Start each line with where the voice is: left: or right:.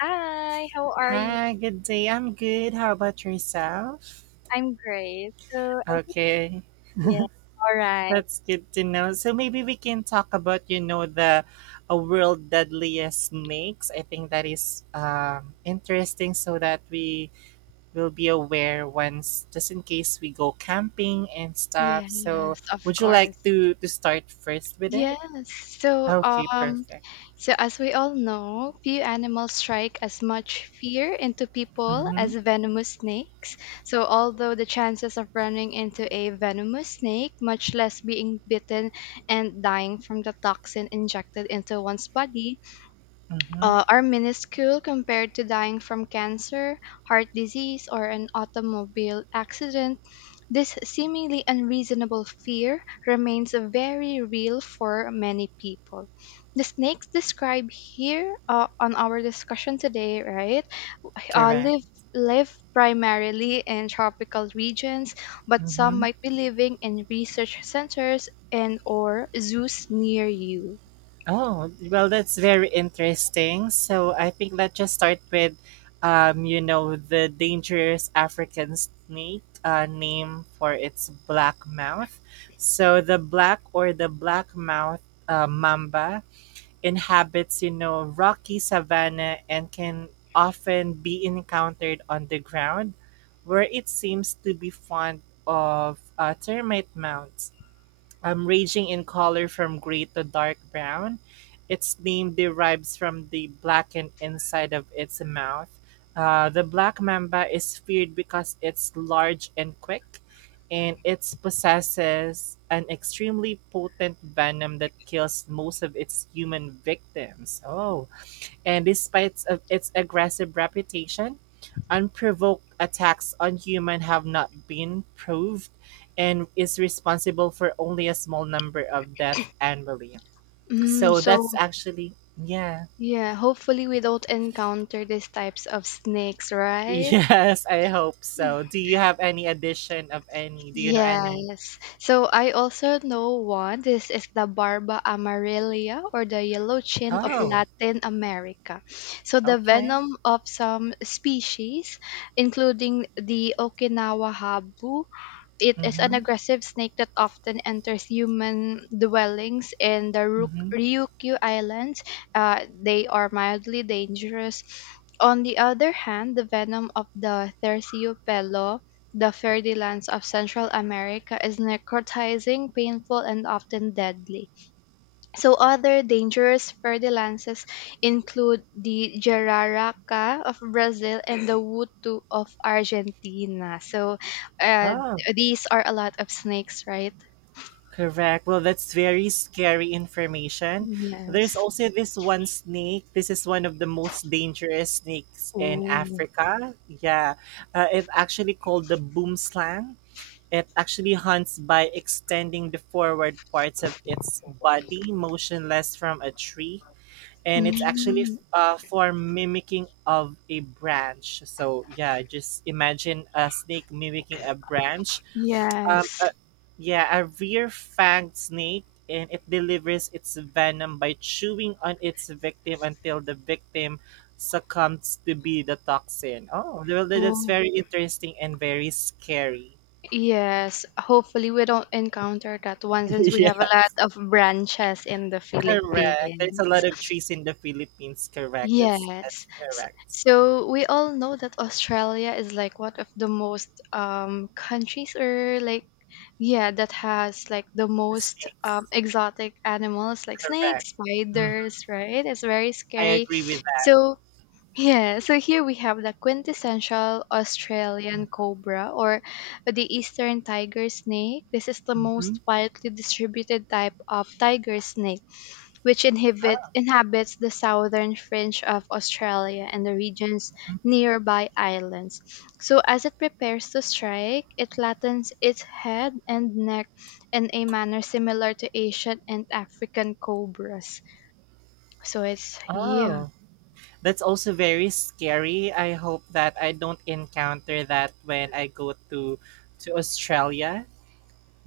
left: Hi, how are you?
right: Hi, good day. I'm good. How about yourself?
left: I'm great. So I think
right: Okay,
left: yeah, all right.
right: that's good to know. So maybe we can talk about, you know, the a world deadliest snakes. I think that is interesting so that we will be aware once, just in case we go camping and stuff. So
left: Yes, of
right: would you like
left: course.
right: to start first with it?
left: Yes. So
right: Okay,
left: um
right: perfect.
left: so as we all know, few animals strike as much fear into people
right: Mm-hmm.
left: as venomous snakes. So although the chances of running into a venomous snake, much less being bitten and dying from the toxin injected into one's body,
right: Mm-hmm.
left: are minuscule compared to dying from cancer, heart disease, or an automobile accident, this seemingly unreasonable fear remains very real for many people. The snakes described here on our discussion today, right, uh,
right: Correct.
left: live live primarily in tropical regions, but some
right: Mm-hmm.
left: might be living in research centers and or zoos near you.
right: Oh, well, that's very interesting. So I think let's just start with, you know, the dangerous African snake, name for its black mouth. So the black or the black mouth mamba inhabits, you know, rocky savanna and can often be encountered on the ground, where it seems to be fond of termite mounds, ranging in color from gray to dark brown. Its name derives from the blackened inside of its mouth. The black mamba is feared because it's large and quick, and it possesses an extremely potent venom that kills most of its human victims. Oh, and despite of its aggressive reputation, unprovoked attacks on humans have not been proved and is responsible for only a small number of deaths annually.
left: Mm,
right: So
left: so
right: that's actually yeah.
left: Yeah, hopefully we don't encounter these types of snakes, right?
right: Yes, I hope so. Do you have any addition of any? Do you know any?
left: Yes. So I also know one. This is the Barba amarilla or the yellow chin of
right: Oh,
left: Latin America. So the
right: okay.
left: venom of some species, including the Okinawa habu. It is an
right: Mm-hmm.
left: aggressive snake that often enters human dwellings in the
right: Mm-hmm.
left: Ryukyu Islands. They are mildly dangerous. On the other hand, the venom of the terciopelo, the fairy lands of Central America, is necrotizing, painful, and often deadly. So other dangerous fertilizers include the jararaca of Brazil and the wutu of Argentina. Uh,
right: Oh.
left: these are a lot of snakes, right?
right: Correct. Well, that's very scary information. There's
left: Yes.
right: also this one snake. This is one of the most dangerous snakes in
left: Oh.
right: Africa. Yeah. It's actually called the boomslang. It actually hunts by extending the forward parts of its body motionless from a tree. And it's actually
left: Mm,
right: for mimicking of a branch. So, yeah, just imagine a snake mimicking a branch, um, uh,
left: yes.
right: yeah, a rear-fanged snake, and it delivers its venom by chewing on its victim until the victim succumbs to be the toxin. Oh, well, that's
left: Oh,
right: very interesting and very scary.
left: yes. Hopefully, we don't encounter that one since we have a
right: Yeah,
left: lot of branches in the
right: correct. There's
left: Philippines.
right: a lot of trees in the Philippines. Correct. That's
left: Yes.
right: that's correct.
left: So we all know that Australia is like one of the most countries or like yeah that has like the
right: The
left: most
right: snakes.
left: exotic animals like
right: Correct.
left: snakes,
right: Mhm.
left: spiders, right? It's very
right: I
left: scary.
right: agree with that.
left: So yeah, so here we have the quintessential Australian cobra or the eastern tiger snake. This is the
right: Hmm.
left: most widely distributed type of tiger snake which inhabits the southern fringe of Australia and the region's nearby islands. So, as it prepares to strike, it flattens its head and neck in a manner similar to Asian and African cobras. So, it's yeah,
right: Oh. That's also very scary. I hope that I don't encounter that when I go to Australia.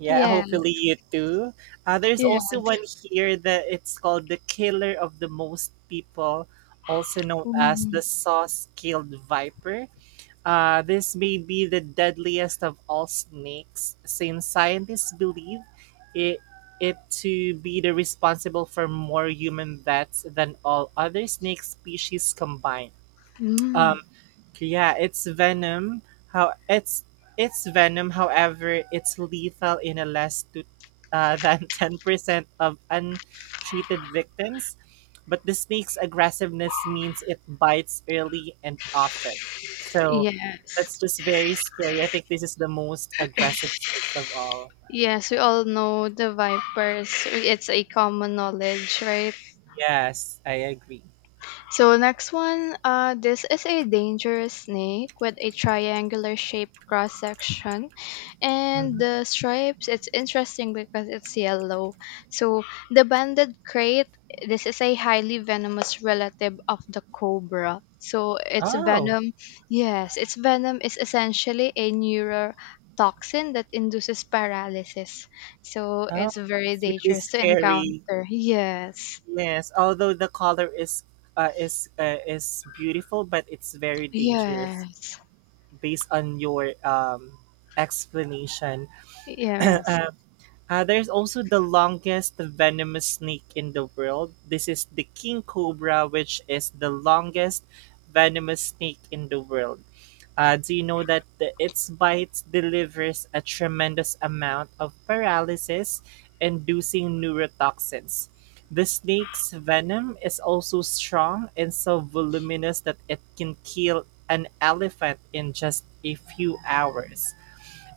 right: Yeah,
left: yeah,
right: hopefully you too. There's
left: yeah.
right: also one here that it's called the killer of the most people, also known as
left: Mm,
right: the saw-scaled viper. This may be the deadliest of all snakes, since scientists believe it it to be the responsible for more human deaths than all other snake species combined.
left: mm,
right: Um, yeah, it's venom. How it's venom. However, it's lethal in a less to, than 10% of untreated victims. But the snake's aggressiveness means it bites early and often. So
left: yes.
right: that's just very scary. I think this is the most aggressive snakes of all.
left: Yes, we all know the vipers. It's a common knowledge, right?
right: Yes, I agree.
left: So next one, this is a dangerous snake with a triangular shaped cross section, and
right: Mhm.
left: the stripes. It's interesting because it's yellow. So the banded crate. This is a highly venomous relative of the cobra. So its
right: Oh,
left: venom, yes, its venom is essentially a neurotoxin that induces paralysis. So
right: oh,
left: it's very
right: it's really
left: dangerous to
right: scary.
left: encounter. Yes,
right: Yes, although the color is is beautiful, but it's very dangerous
left: yes.
right: based on your explanation.
left: Yes.
right: uh, there's also the longest venomous snake in the world. This is the king cobra, which is the longest venomous snake in the world. Do you know that the, its bite delivers a tremendous amount of paralysis inducing neurotoxins? The snake's venom is also strong and so voluminous that it can kill an elephant in just a few hours.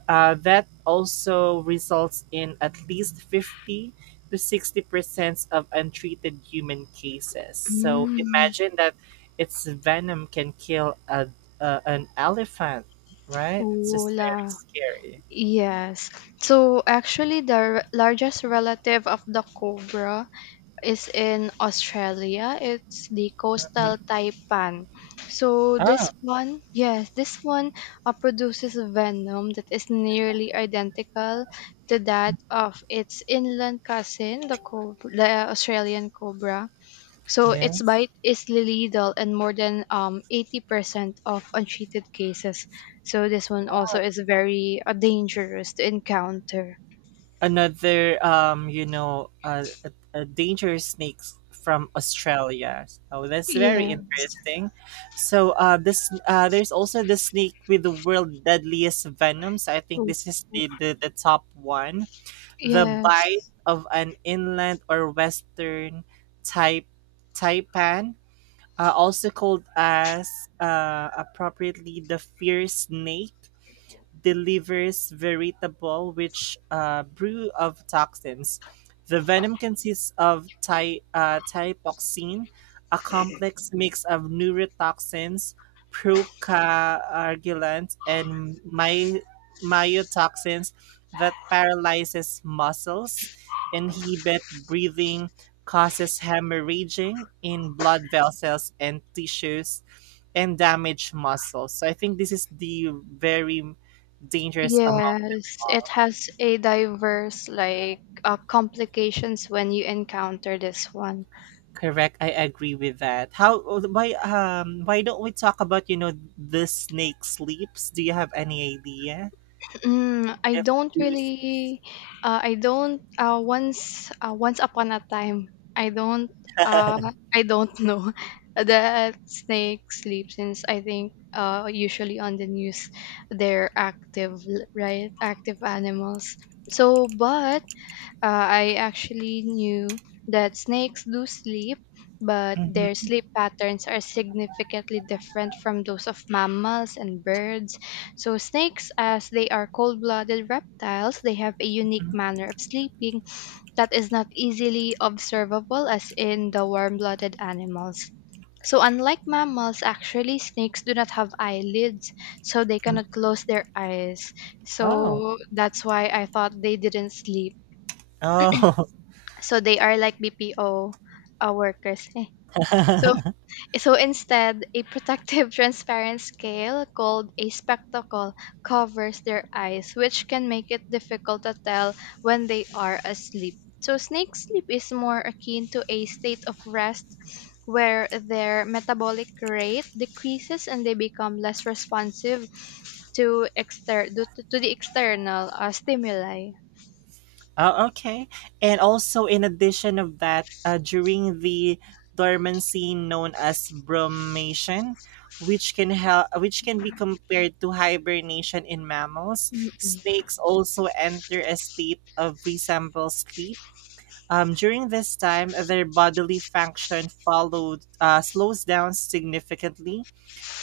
right: That also results in at least 50 to 60 percent of untreated human cases. So
left: Mm,
right: imagine that its venom can kill an elephant, right? It's just very
left: Vola.
right: scary.
left: Yes. So actually, the largest relative of the cobra is in Australia. It's the
right: Mhm.
left: coastal taipan. So this
right: Oh,
left: one, yes, this one produces venom that is nearly identical to that of its inland cousin, the cobra, the Australian cobra. So its
right: yes.
left: bite is lethal in more than 80% of untreated cases. So this one also is very dangerous to encounter.
right: Another you know a dangerous snakes from Australia, so that's very
left: Yeah.
right: interesting. So this there's also the snake with the world deadliest venom, so I think
left: So-
right: this is the top one. The bite
left: Yes.
right: of an inland or western type taipan, also called as appropriately the fierce snake, delivers veritable which brew of toxins. The venom consists of typoxin, a complex mix of neurotoxins, procoagulants, and myotoxins that paralyzes muscles, inhibit breathing, causes hemorrhaging in blood vessels and tissues, and damage muscles. So I think this is the very dangerous among
left: Yes. It
right: all.
left: has a diverse like complications when you encounter this one.
right: Correct. I agree with that. How why don't we talk about you know the snake sleeps? Do you have any idea
left: Mm, I
right: if
left: don't
right: two snakes?
left: really. I don't. Once. Once upon a time, I don't. Uh, I don't know that snake sleeps since I think. Usually on the news, they're active, right? Active animals. So, but I actually knew that snakes do sleep, but their
right: Mm-hmm.
left: sleep patterns are significantly different from those of mammals and birds. So, snakes, as they are cold blooded reptiles, they have a unique
right: Mm-hmm,
left: manner of sleeping that is not easily observable as in the warm blooded animals. So, unlike mammals, actually, snakes do not have eyelids, so they cannot
right: mm-hmm.
left: close their eyes.
right: Oh.
left: So, that's why I thought they didn't sleep
right: Oh.
left: so they are like BPO workers. Eh. So so instead, a protective transparent scale called a spectacle covers their eyes, which can make it difficult to tell when they are asleep. So snake sleep is more akin to a state of rest where their metabolic rate decreases and they become less responsive to to the external stimuli.
right: Oh, okay. And also, in addition of that, during the dormancy known as bromation, which can be compared to hibernation in mammals,
left: Mm-mm.
right: snakes also enter a state of resemble sleep. During this time, their bodily function followed slows down significantly,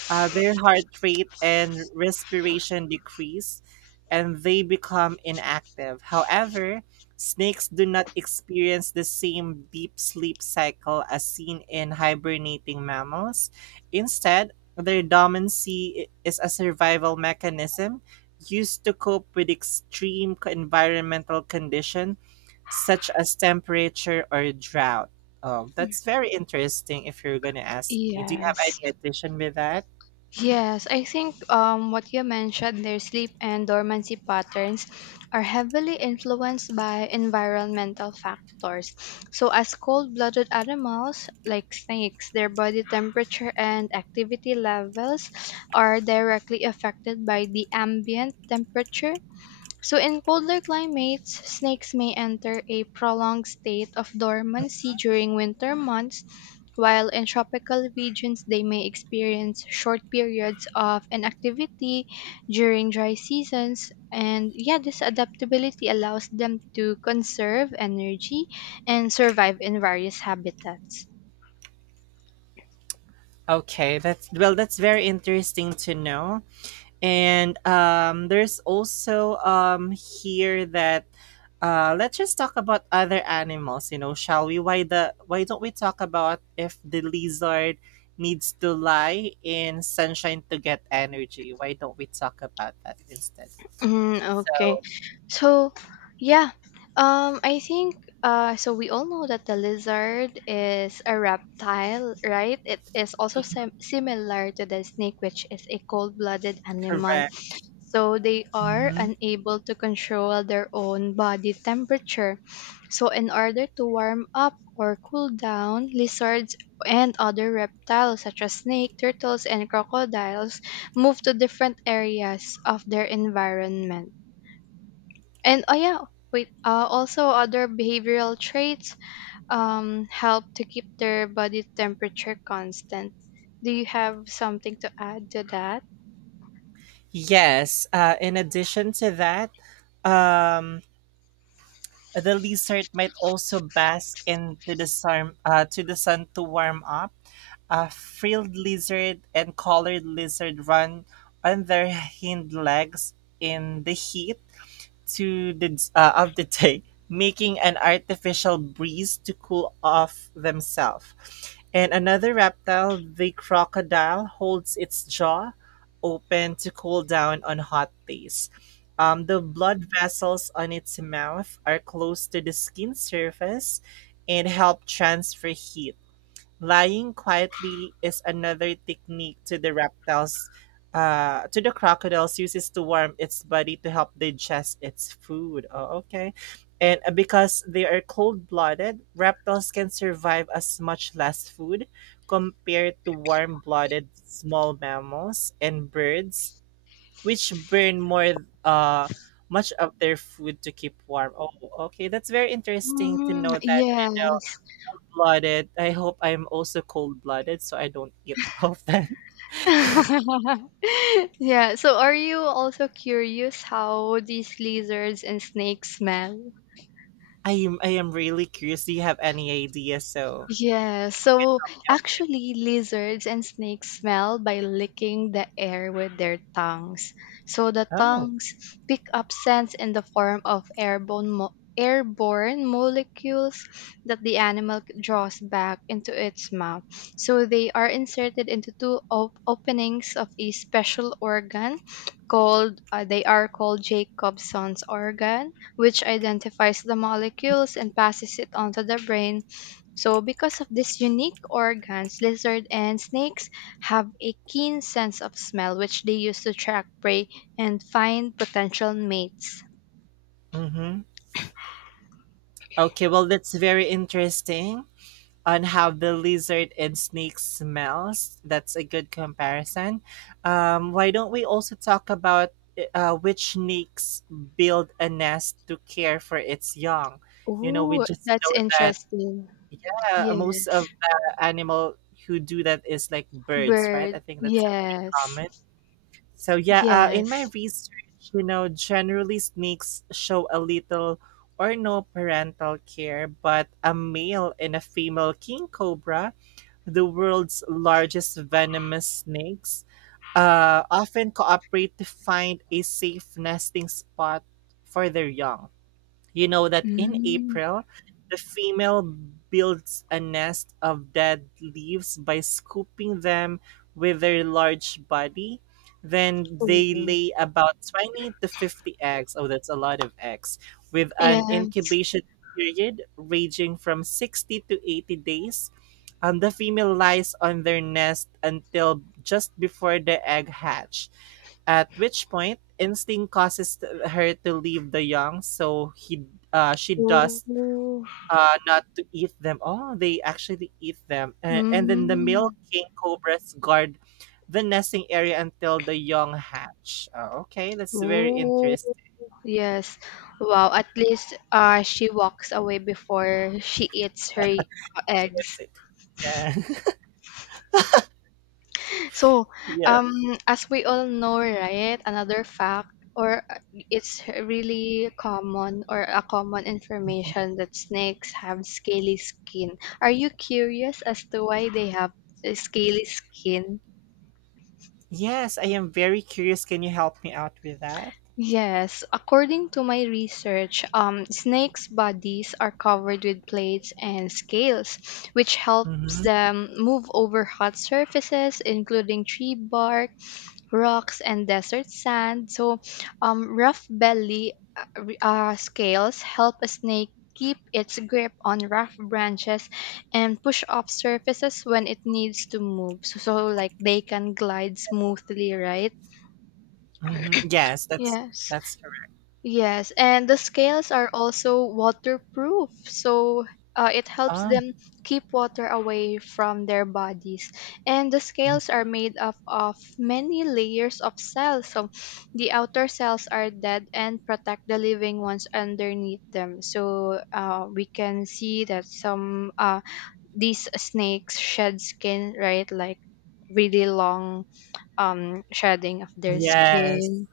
right: their heart rate and respiration decrease and they become inactive. However, snakes do not experience the same deep sleep cycle as seen in hibernating mammals. Instead, their dormancy is a survival mechanism used to cope with extreme environmental condition such as temperature or drought. Oh, that's very interesting if you're going to ask me. Do you have
left: Yes.
right: any addition with that?
left: Yes, I think what you mentioned, their sleep and dormancy patterns are heavily influenced by environmental factors. So, as cold blooded animals like snakes, their body temperature and activity levels are directly affected by the ambient temperature so, in colder climates, snakes may enter a prolonged state of dormancy during winter months, while in tropical regions, they may experience short periods of inactivity during dry seasons. And yeah, this adaptability allows them to conserve energy and survive in various habitats.
right: Okay, that's well, that's very interesting to know. And there's also here that let's just talk about other animals. You know, shall we? Why don't we talk about if the lizard needs to lie in sunshine to get energy? Why don't we talk about that instead?
left: Mm, okay.
right: So
left: So, yeah. I think so we all know that the lizard is a reptile, right? It is also similar to the snake, which is a cold-blooded animal.
right: correct.
left: So they are
right: Hmm.
left: unable to control their own body temperature. So in order to warm up or cool down, lizards and other reptiles such as snake, turtles, and crocodiles move to different areas of their environment. And oh yeah, wait, also other behavioral traits help to keep their body temperature constant. Do you have something to add to that?
right: Yes. In addition to that, um, the lizard might also bask in to the, sun, to the sun to warm up. A frilled lizard and collared lizard run on their hind legs in the heat to the of the day, making an artificial breeze to cool off themselves. And another reptile, the crocodile, holds its jaw open to cool down on hot days. The blood vessels on its mouth are close to the skin surface and help transfer heat. Lying quietly is another technique to the reptiles, to the crocodiles uses to warm its body to help digest its food. Oh, okay. And because they are cold-blooded, reptiles can survive as much less food compared to warm-blooded small mammals and birds, which burn more much of their food to keep warm. Oh, okay. That's very interesting to
left: Mm,
right: know that, you
left: yes.
right: know, blooded. I hope I'm also cold blooded, so I don't eat often.
left: yeah. So, are you also curious how these lizards and snakes smell?
right: I am I am really curious. Do you have any ideas? So
left: Yeah, so actually, lizards and snakes smell by licking the air with their tongues. So the
right: oh,
left: tongues pick up scents in the form of airborne molecules that the animal draws back into its mouth. So they are inserted into two openings of a special organ called they are called Jacobson's organ, which identifies the molecules and passes it onto the brain so, because of this unique organs, lizard and snakes have a keen sense of smell, which they use to track prey and find potential mates.
right: mm-hmm. Okay, well that's very interesting on how the lizard and snake smells. That's a good comparison. Why don't we also talk about which snakes build a nest to care for its young? You know, we
left: Ooh,
right: just
left: that's
right: know that
left: interesting.
right: yeah, most
left: Yes.
right: of the animal who do that is like birds, right?
left: Bird.
right: I think that's a
left: Yes.
right: common. So yeah, in my
left: Yes.
right: research, you know, generally snakes show a little or no parental care, but a male and a female king cobra, the world's largest venomous snakes, often cooperate to find a safe nesting spot for their young. You know that in
left: Mm.
right: April, the female builds a nest of dead leaves by scooping them with their large body. Then they
left: Ooh.
right: lay about 20 to 50 eggs. Oh, that's a lot of eggs. With an
left: Yes.
right: incubation period ranging from 60 to 80 days, the female lies on their nest until just before the egg hatch, at which point instinct causes her to leave the young, so he she does
left: Ooh.
right: not to eat them. Oh, they actually eat them. And then the male
left: Mm.
right: king cobras guard the nesting area until the young hatch. Oh, okay, that's very
left: Ooh.
right: interesting.
left: Yes. Wow. At least she walks away before she eats her
right: She
left: eggs.
right: gets it. Yeah.
left: So,
right: Yes.
left: um, as we all know, right, another fact, or it's really common or a common information that snakes have scaly skin. Are you curious as to why they have a scaly skin?
right: Yes, I am very curious. Can you help me out with that?
left: Yes, according to my research, snakes' bodies are covered with plates and scales, which helps
right: Mhm.
left: them move over hot surfaces, including tree bark, rocks and desert sand. So, scales help a snake keep its grip on rough branches and push off surfaces when it needs to move. So, so like they can glide smoothly, right?
right: Hmm. Yes, that's
left: Yes.
right: that's correct.
left: Yes, and the scales are also waterproof, so it helps
right: Oh,
left: them keep water away from their bodies. And the scales
right: mhm.
left: are made up of many layers of cells, so the outer cells are dead and protect the living ones underneath them. So we can see that some these snakes shed skin, right? Like really long shedding of their
right: Yes,
left: skin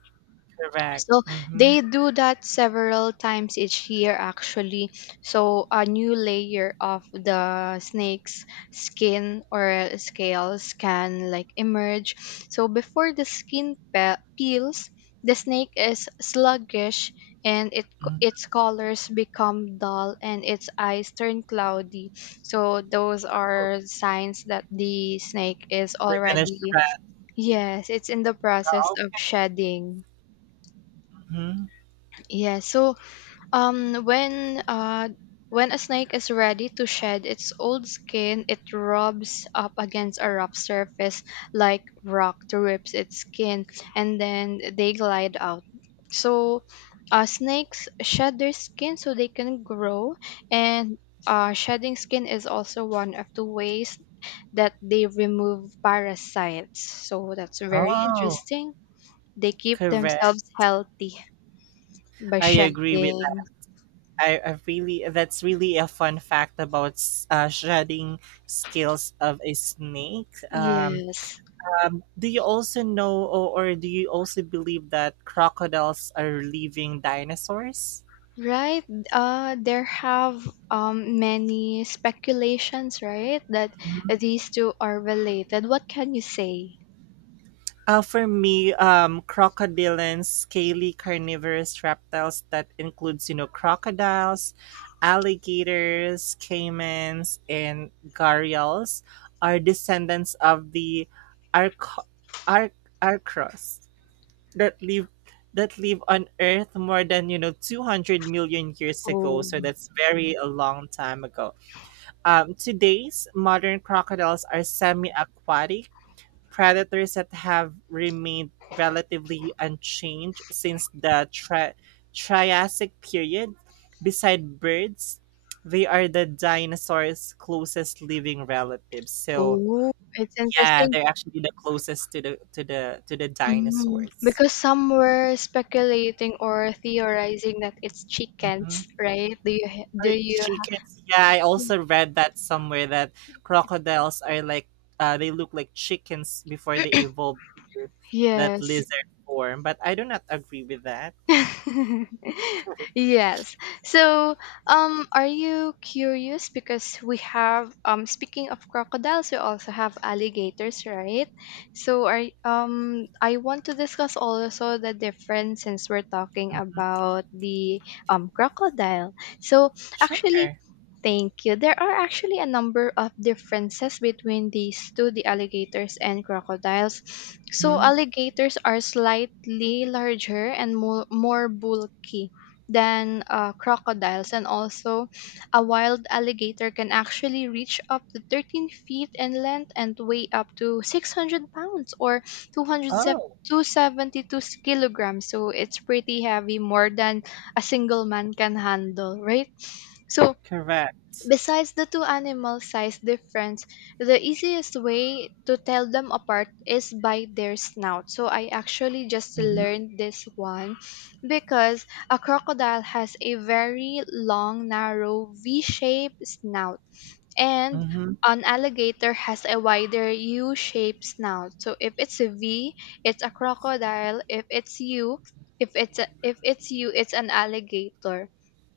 right: correct.
left: so
right: Mm-hmm.
left: they do that several times each year, actually. So a new layer of the snake's skin or scales can like emerge. So before the skin peels, the snake is sluggish and it its colors become dull and its eyes turn cloudy. So those
right: Oh,
left: are signs that the snake is
right: they're gonna
left: already
right: shred.
left: yes, it's in the process
right: Oh,
left: of
right: okay.
left: shedding.
right: Hmm.
left: Yeah, so um, when uh, when a snake is ready to shed its old skin, it rubs up against a rough surface like rock to rip its skin, and then they glide out. So, snakes shed their skin so they can grow, and shedding skin is also one of the ways that they remove parasites. So that's very
right: Oh,
left: interesting. They keep
right: correct.
left: themselves healthy by
right: I agree with
left: shedding.
right: that. I really that's really a fun fact about shredding scales of a snake.
left: Yes.
right: Do you also know, or do you also believe that crocodiles are living dinosaurs?
left: Right. There have many speculations, right, that these two are related. What can you say?
right: For me, crocodilians, scaly carnivorous reptiles that includes, you know, crocodiles, alligators, caimans, and gharials are descendants of the arco- ar- arcros that live that live on Earth more than you know 200 million years ago.
left: Oh,
right: So that's very a long time ago. Today's modern crocodiles are semi-aquatic predators that have remained relatively unchanged since the Triassic period. Beside birds, they are the dinosaurs' closest living relatives. So
left: oh, it's
right: yeah,
left: interesting.
right: they're actually the closest to the to the to the
left: Mhm.
right: dinosaurs.
left: Because some were speculating or theorizing that it's
right: Mm-hmm.
left: chickens, right? Do you?
right: Chickens. Yeah, I also read that somewhere that crocodiles are like they look like chickens before they evolved to that
left: Yes.
right: lizard form, but I do not agree with that.
left: Yes. So, are you curious? Because we have, speaking of crocodiles, we also have alligators, right? So, are I want to discuss also the difference since we're talking about the crocodile. So,
right: Sure.
left: actually, Thank you. There are actually a number of differences between these two, the alligators and crocodiles. So,
right: Mhm.
left: alligators are slightly larger and more bulky than crocodiles, and also a wild alligator can actually reach up to 13 feet in length and weigh up to 600 pounds or two hundred
right: Oh,
left: two seventy two kilograms so it's pretty heavy more than a single man can handle right so
right: correct.
left: Besides the two animal size difference, the easiest way to tell them apart is by their snout. So I actually just
right: Mhm,
left: learned this one because a crocodile has a very long, narrow V-shaped snout and
right: mhm.
left: an alligator has a wider U-shaped snout. So if it's a V, it's a crocodile. If it's a, if it's U, it's an alligator.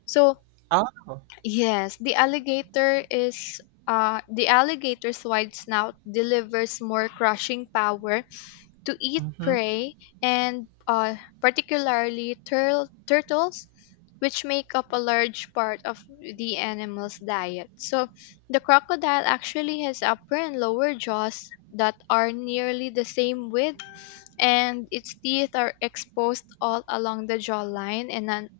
left: So
right: Oh.
left: Yes, the alligator is the alligator's wide snout delivers more crushing power to eat
right: Mhm,
left: prey and particularly turtles which make up a large part of the animal's diet. So the crocodile actually has upper and lower jaws that are nearly the same width and its teeth are exposed all along the jawline in an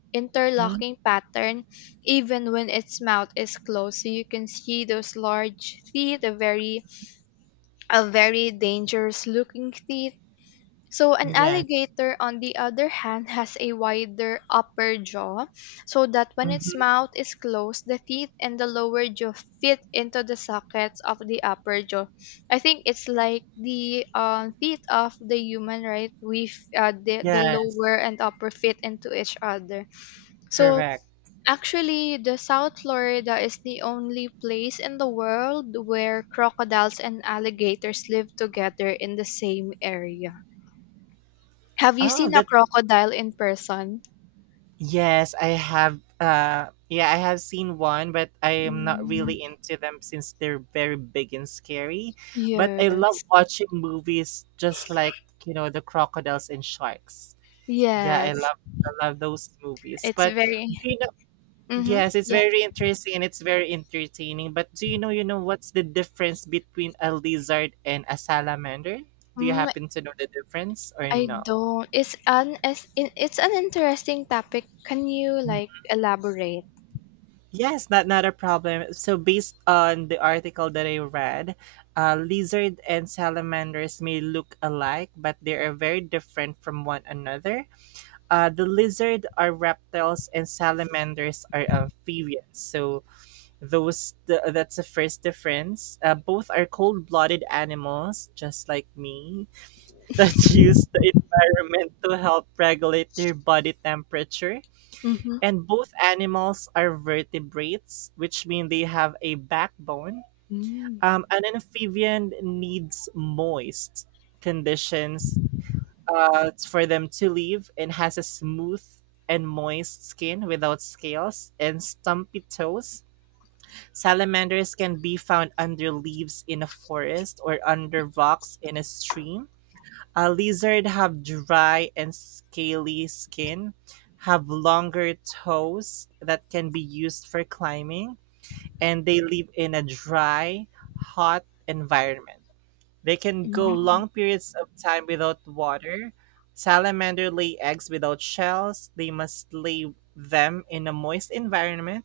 right: mhm.
left: interlocking pattern even when its mouth is closed so you can see those large teeth a very dangerous looking teeth so an
right: Yes.
left: alligator, on the other hand, has a wider upper jaw so that when its
right: Mhm.
left: mouth is closed, the teeth and the lower jaw fit into the sockets of the upper jaw. I think it's like the teeth of the human, right? The
right: Yes.
left: lower and upper fit into each other. So
right: Correct.
left: actually, the South Florida is the only place in the world where crocodiles and alligators live together in the same area. Have you
right: Oh,
left: seen a
right: that
left: crocodile in person?
right: yes, I have, yeah, I have seen one, but I am not
left: Mm,
right: really into them since they're very big and scary. But I love
left: yes.
right: watching movies just like, you know, the crocodiles and sharks. Yeah,
left: Yes.
right: I love those movies.
left: It's
right: But
left: very
right: do you know
left: Mm-hmm.
right: Yes, it's
left: Yeah.
right: very interesting and it's very entertaining. But do you know, what's the difference between a lizard and a salamander? Do you
left: Mm,
right: happen to know the difference or
left: I
right: no?
left: don't. It's an interesting topic. Can you like elaborate?
right: Yes, not a problem. So based on the article that I read, lizard and salamanders may look alike, but they are very different from one another. The lizard are reptiles and salamanders are amphibians. So that's the first difference. Both are cold-blooded animals, just like me, that use the environment to help regulate their body temperature.
left: Mm-hmm.
right: And both animals are vertebrates, which mean they have a backbone.
left: Mm,
right: An amphibian needs moist conditions for them to live and has a smooth and moist skin without scales and stumpy toes. Salamanders can be found under leaves in a forest or under rocks in a stream. Lizards have dry and scaly skin, have longer toes that can be used for climbing, and they live in a dry, hot environment. They can go
left: mm,
right: long periods of time without water. Salamander lay eggs without shells. They must lay them in a moist environment.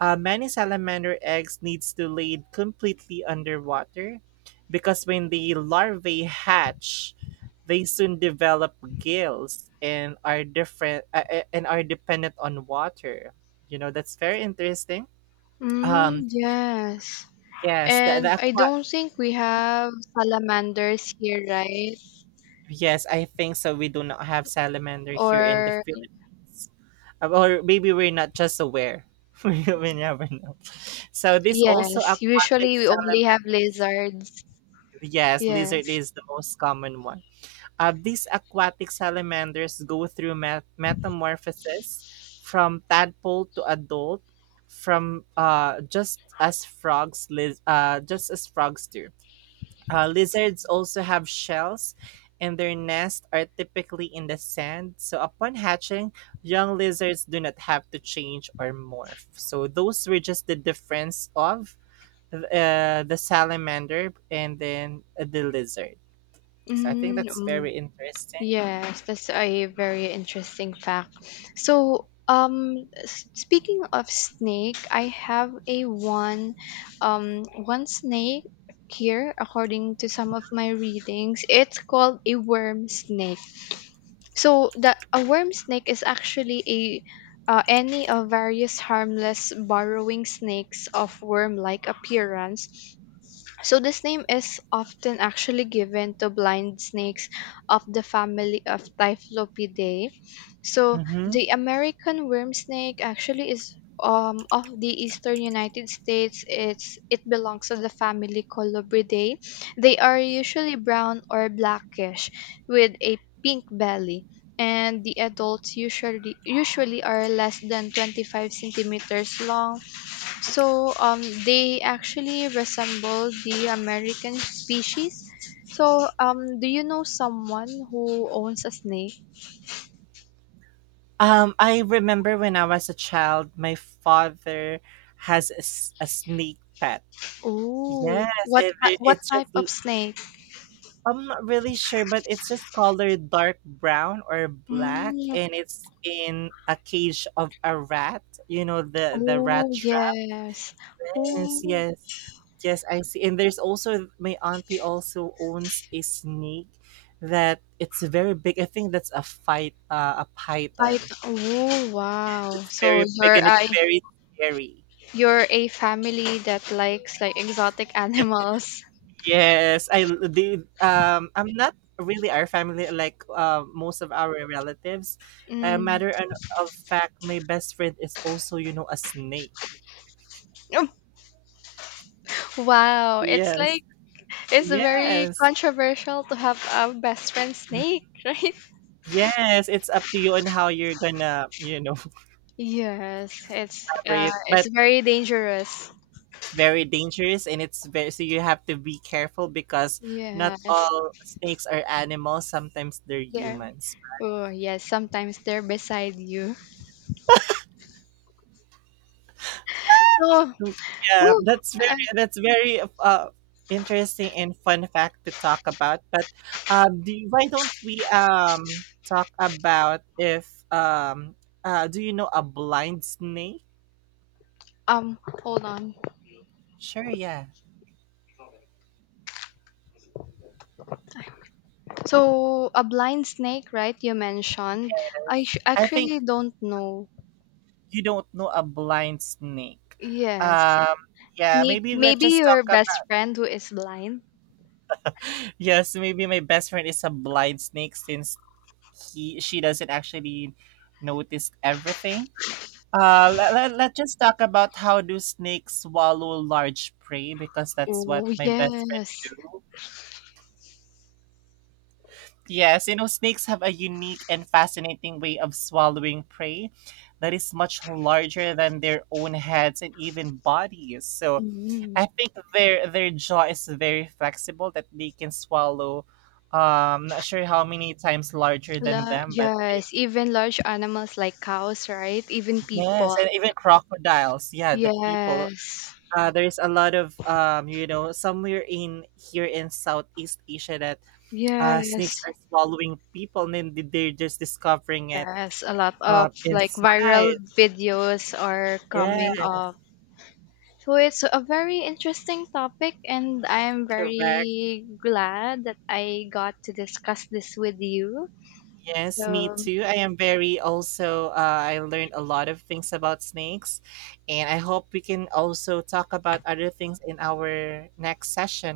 right: Many salamander eggs needs to laid completely underwater because when the larvae hatch, they soon develop gills and are different and are dependent on water. You know, that's very interesting.
left: mm,
right: Um,
left: yes.
right: yes, the
left: And I
right: aqua.
left: don't think we have salamanders here, right?
right: Yes, I think so. We do not have salamander here in the
left: Or
right: Philippines. Or maybe we're not just aware. We never know. So this also
left: yes,
right: aquatic
left: usually we only have
right: salamander.
left: lizards.
right: Yes, lizard
left: Yes.
right: is the most common one. These aquatic salamanders go through metamorphosis from tadpole to adult, from just as frogs, liz- just as frogs do. Lizards also have shells, and their nests are typically in the sand. So upon hatching, young lizards do not have to change or morph. So those were just the difference of the salamander and then the lizard. So I think
left: Mm,
right: that's
left: mm.
right: very interesting.
left: Yes, that's a very interesting fact. So, speaking of snake, I have a one, one snake here according to some of my readings. It's called a worm snake. So the a worm snake is actually a any of various harmless burrowing snakes of worm-like appearance so this name is often actually given to blind snakes of the family of Typhlopidae. So
right: Hmm.
left: the American worm snake actually is of the eastern United States. It belongs to the family Colubridae. They are usually brown or blackish with a pink belly. And the adults usually are less than 25 centimeters long so they actually resemble the American species. So do you know someone who owns a snake?
right: I remember when I was a child, my father has a, a snake pet.
left: Oh,
right: Yes,
left: what
right: and it,
left: what
right: it's just
left: type of snake?
right: I'm not really sure, but it's just colored dark brown or black,
left: Mm,
right: and it's in a cage of a rat. You know the
left: oh
right: rat trap.
left: yes.
right: Yes,
left: Oh,
right: yes, yes. I see. And there's also my auntie also owns a snake that it's very big. I think that's a fight a
left: I
right: python.
left: oh wow.
right: It's very big and it's very scary.
left: You're a family that likes like exotic animals.
right: Yes, I l- the I'm not really our family like most of our relatives.
left: Mm.
right: Matter an- of fact, my best friend is also, you know, a snake.
left: Wow, it's
right: Yes,
left: like It's very
right: yes,
left: controversial to have a best friend snake, right?
right: yes. It's up to you on how you're gonna, you know.
left: Yes,
right: Brave,
left: it's
right: but
left: very dangerous.
right: it's very dangerous and it's very, so you have to be careful because not
left: Yes,
right: all snakes are animals. Sometimes they're
left: they're
right: humans.
left: oh yes, sometimes they're beside you. So,
right: Mm, yeah,
left: whew,
right: that's very
left: um,
right: that's very uh interesting and fun fact to talk about. But why don't we talk about if do you know a blind snake?
left: um, hold on.
right: Sure, yeah.
left: So a blind snake, right? You mentioned.
right: I think
left: Actually don't know.
right: you don't know a blind snake.
left: Yes,
right: Um, yeah, maybe let's
left: Maybe
right: just talk
left: your best
right: about.
left: friend who is blind.
right: Yes, maybe my best friend is a blind snake since he she doesn't actually notice everything. Let's just talk about how do snakes swallow large prey because that's what
left: Oh
right: my best friend
left: yes.
right: do. Yes, you know, snakes have a unique and fascinating way of swallowing prey that is much larger than their own heads and even bodies. So
left: Mm-hmm.
right: I think their jaw is very flexible that they can swallow, not sure how many times larger than them, but they,
left: Yes, even large animals like cows, right? Even
right: yes,
left: people.
right: and even crocodiles, yeah, the people.
left: Yes.
right: There's a lot of you know, somewhere in here in Southeast Asia that
left: Yes.
right: snakes are swallowing people and then they're just discovering it
left: Yes, a lot of like viral
right: inside.
left: videos are
right: Yeah,
left: coming up. So it's a very interesting topic and I'm
right: correct.
left: very glad that I got to discuss this with you.
right: Yes, me
left: So
right: too. I am very also, I learned a lot of things about snakes, and I hope we can also talk about other things in our next session.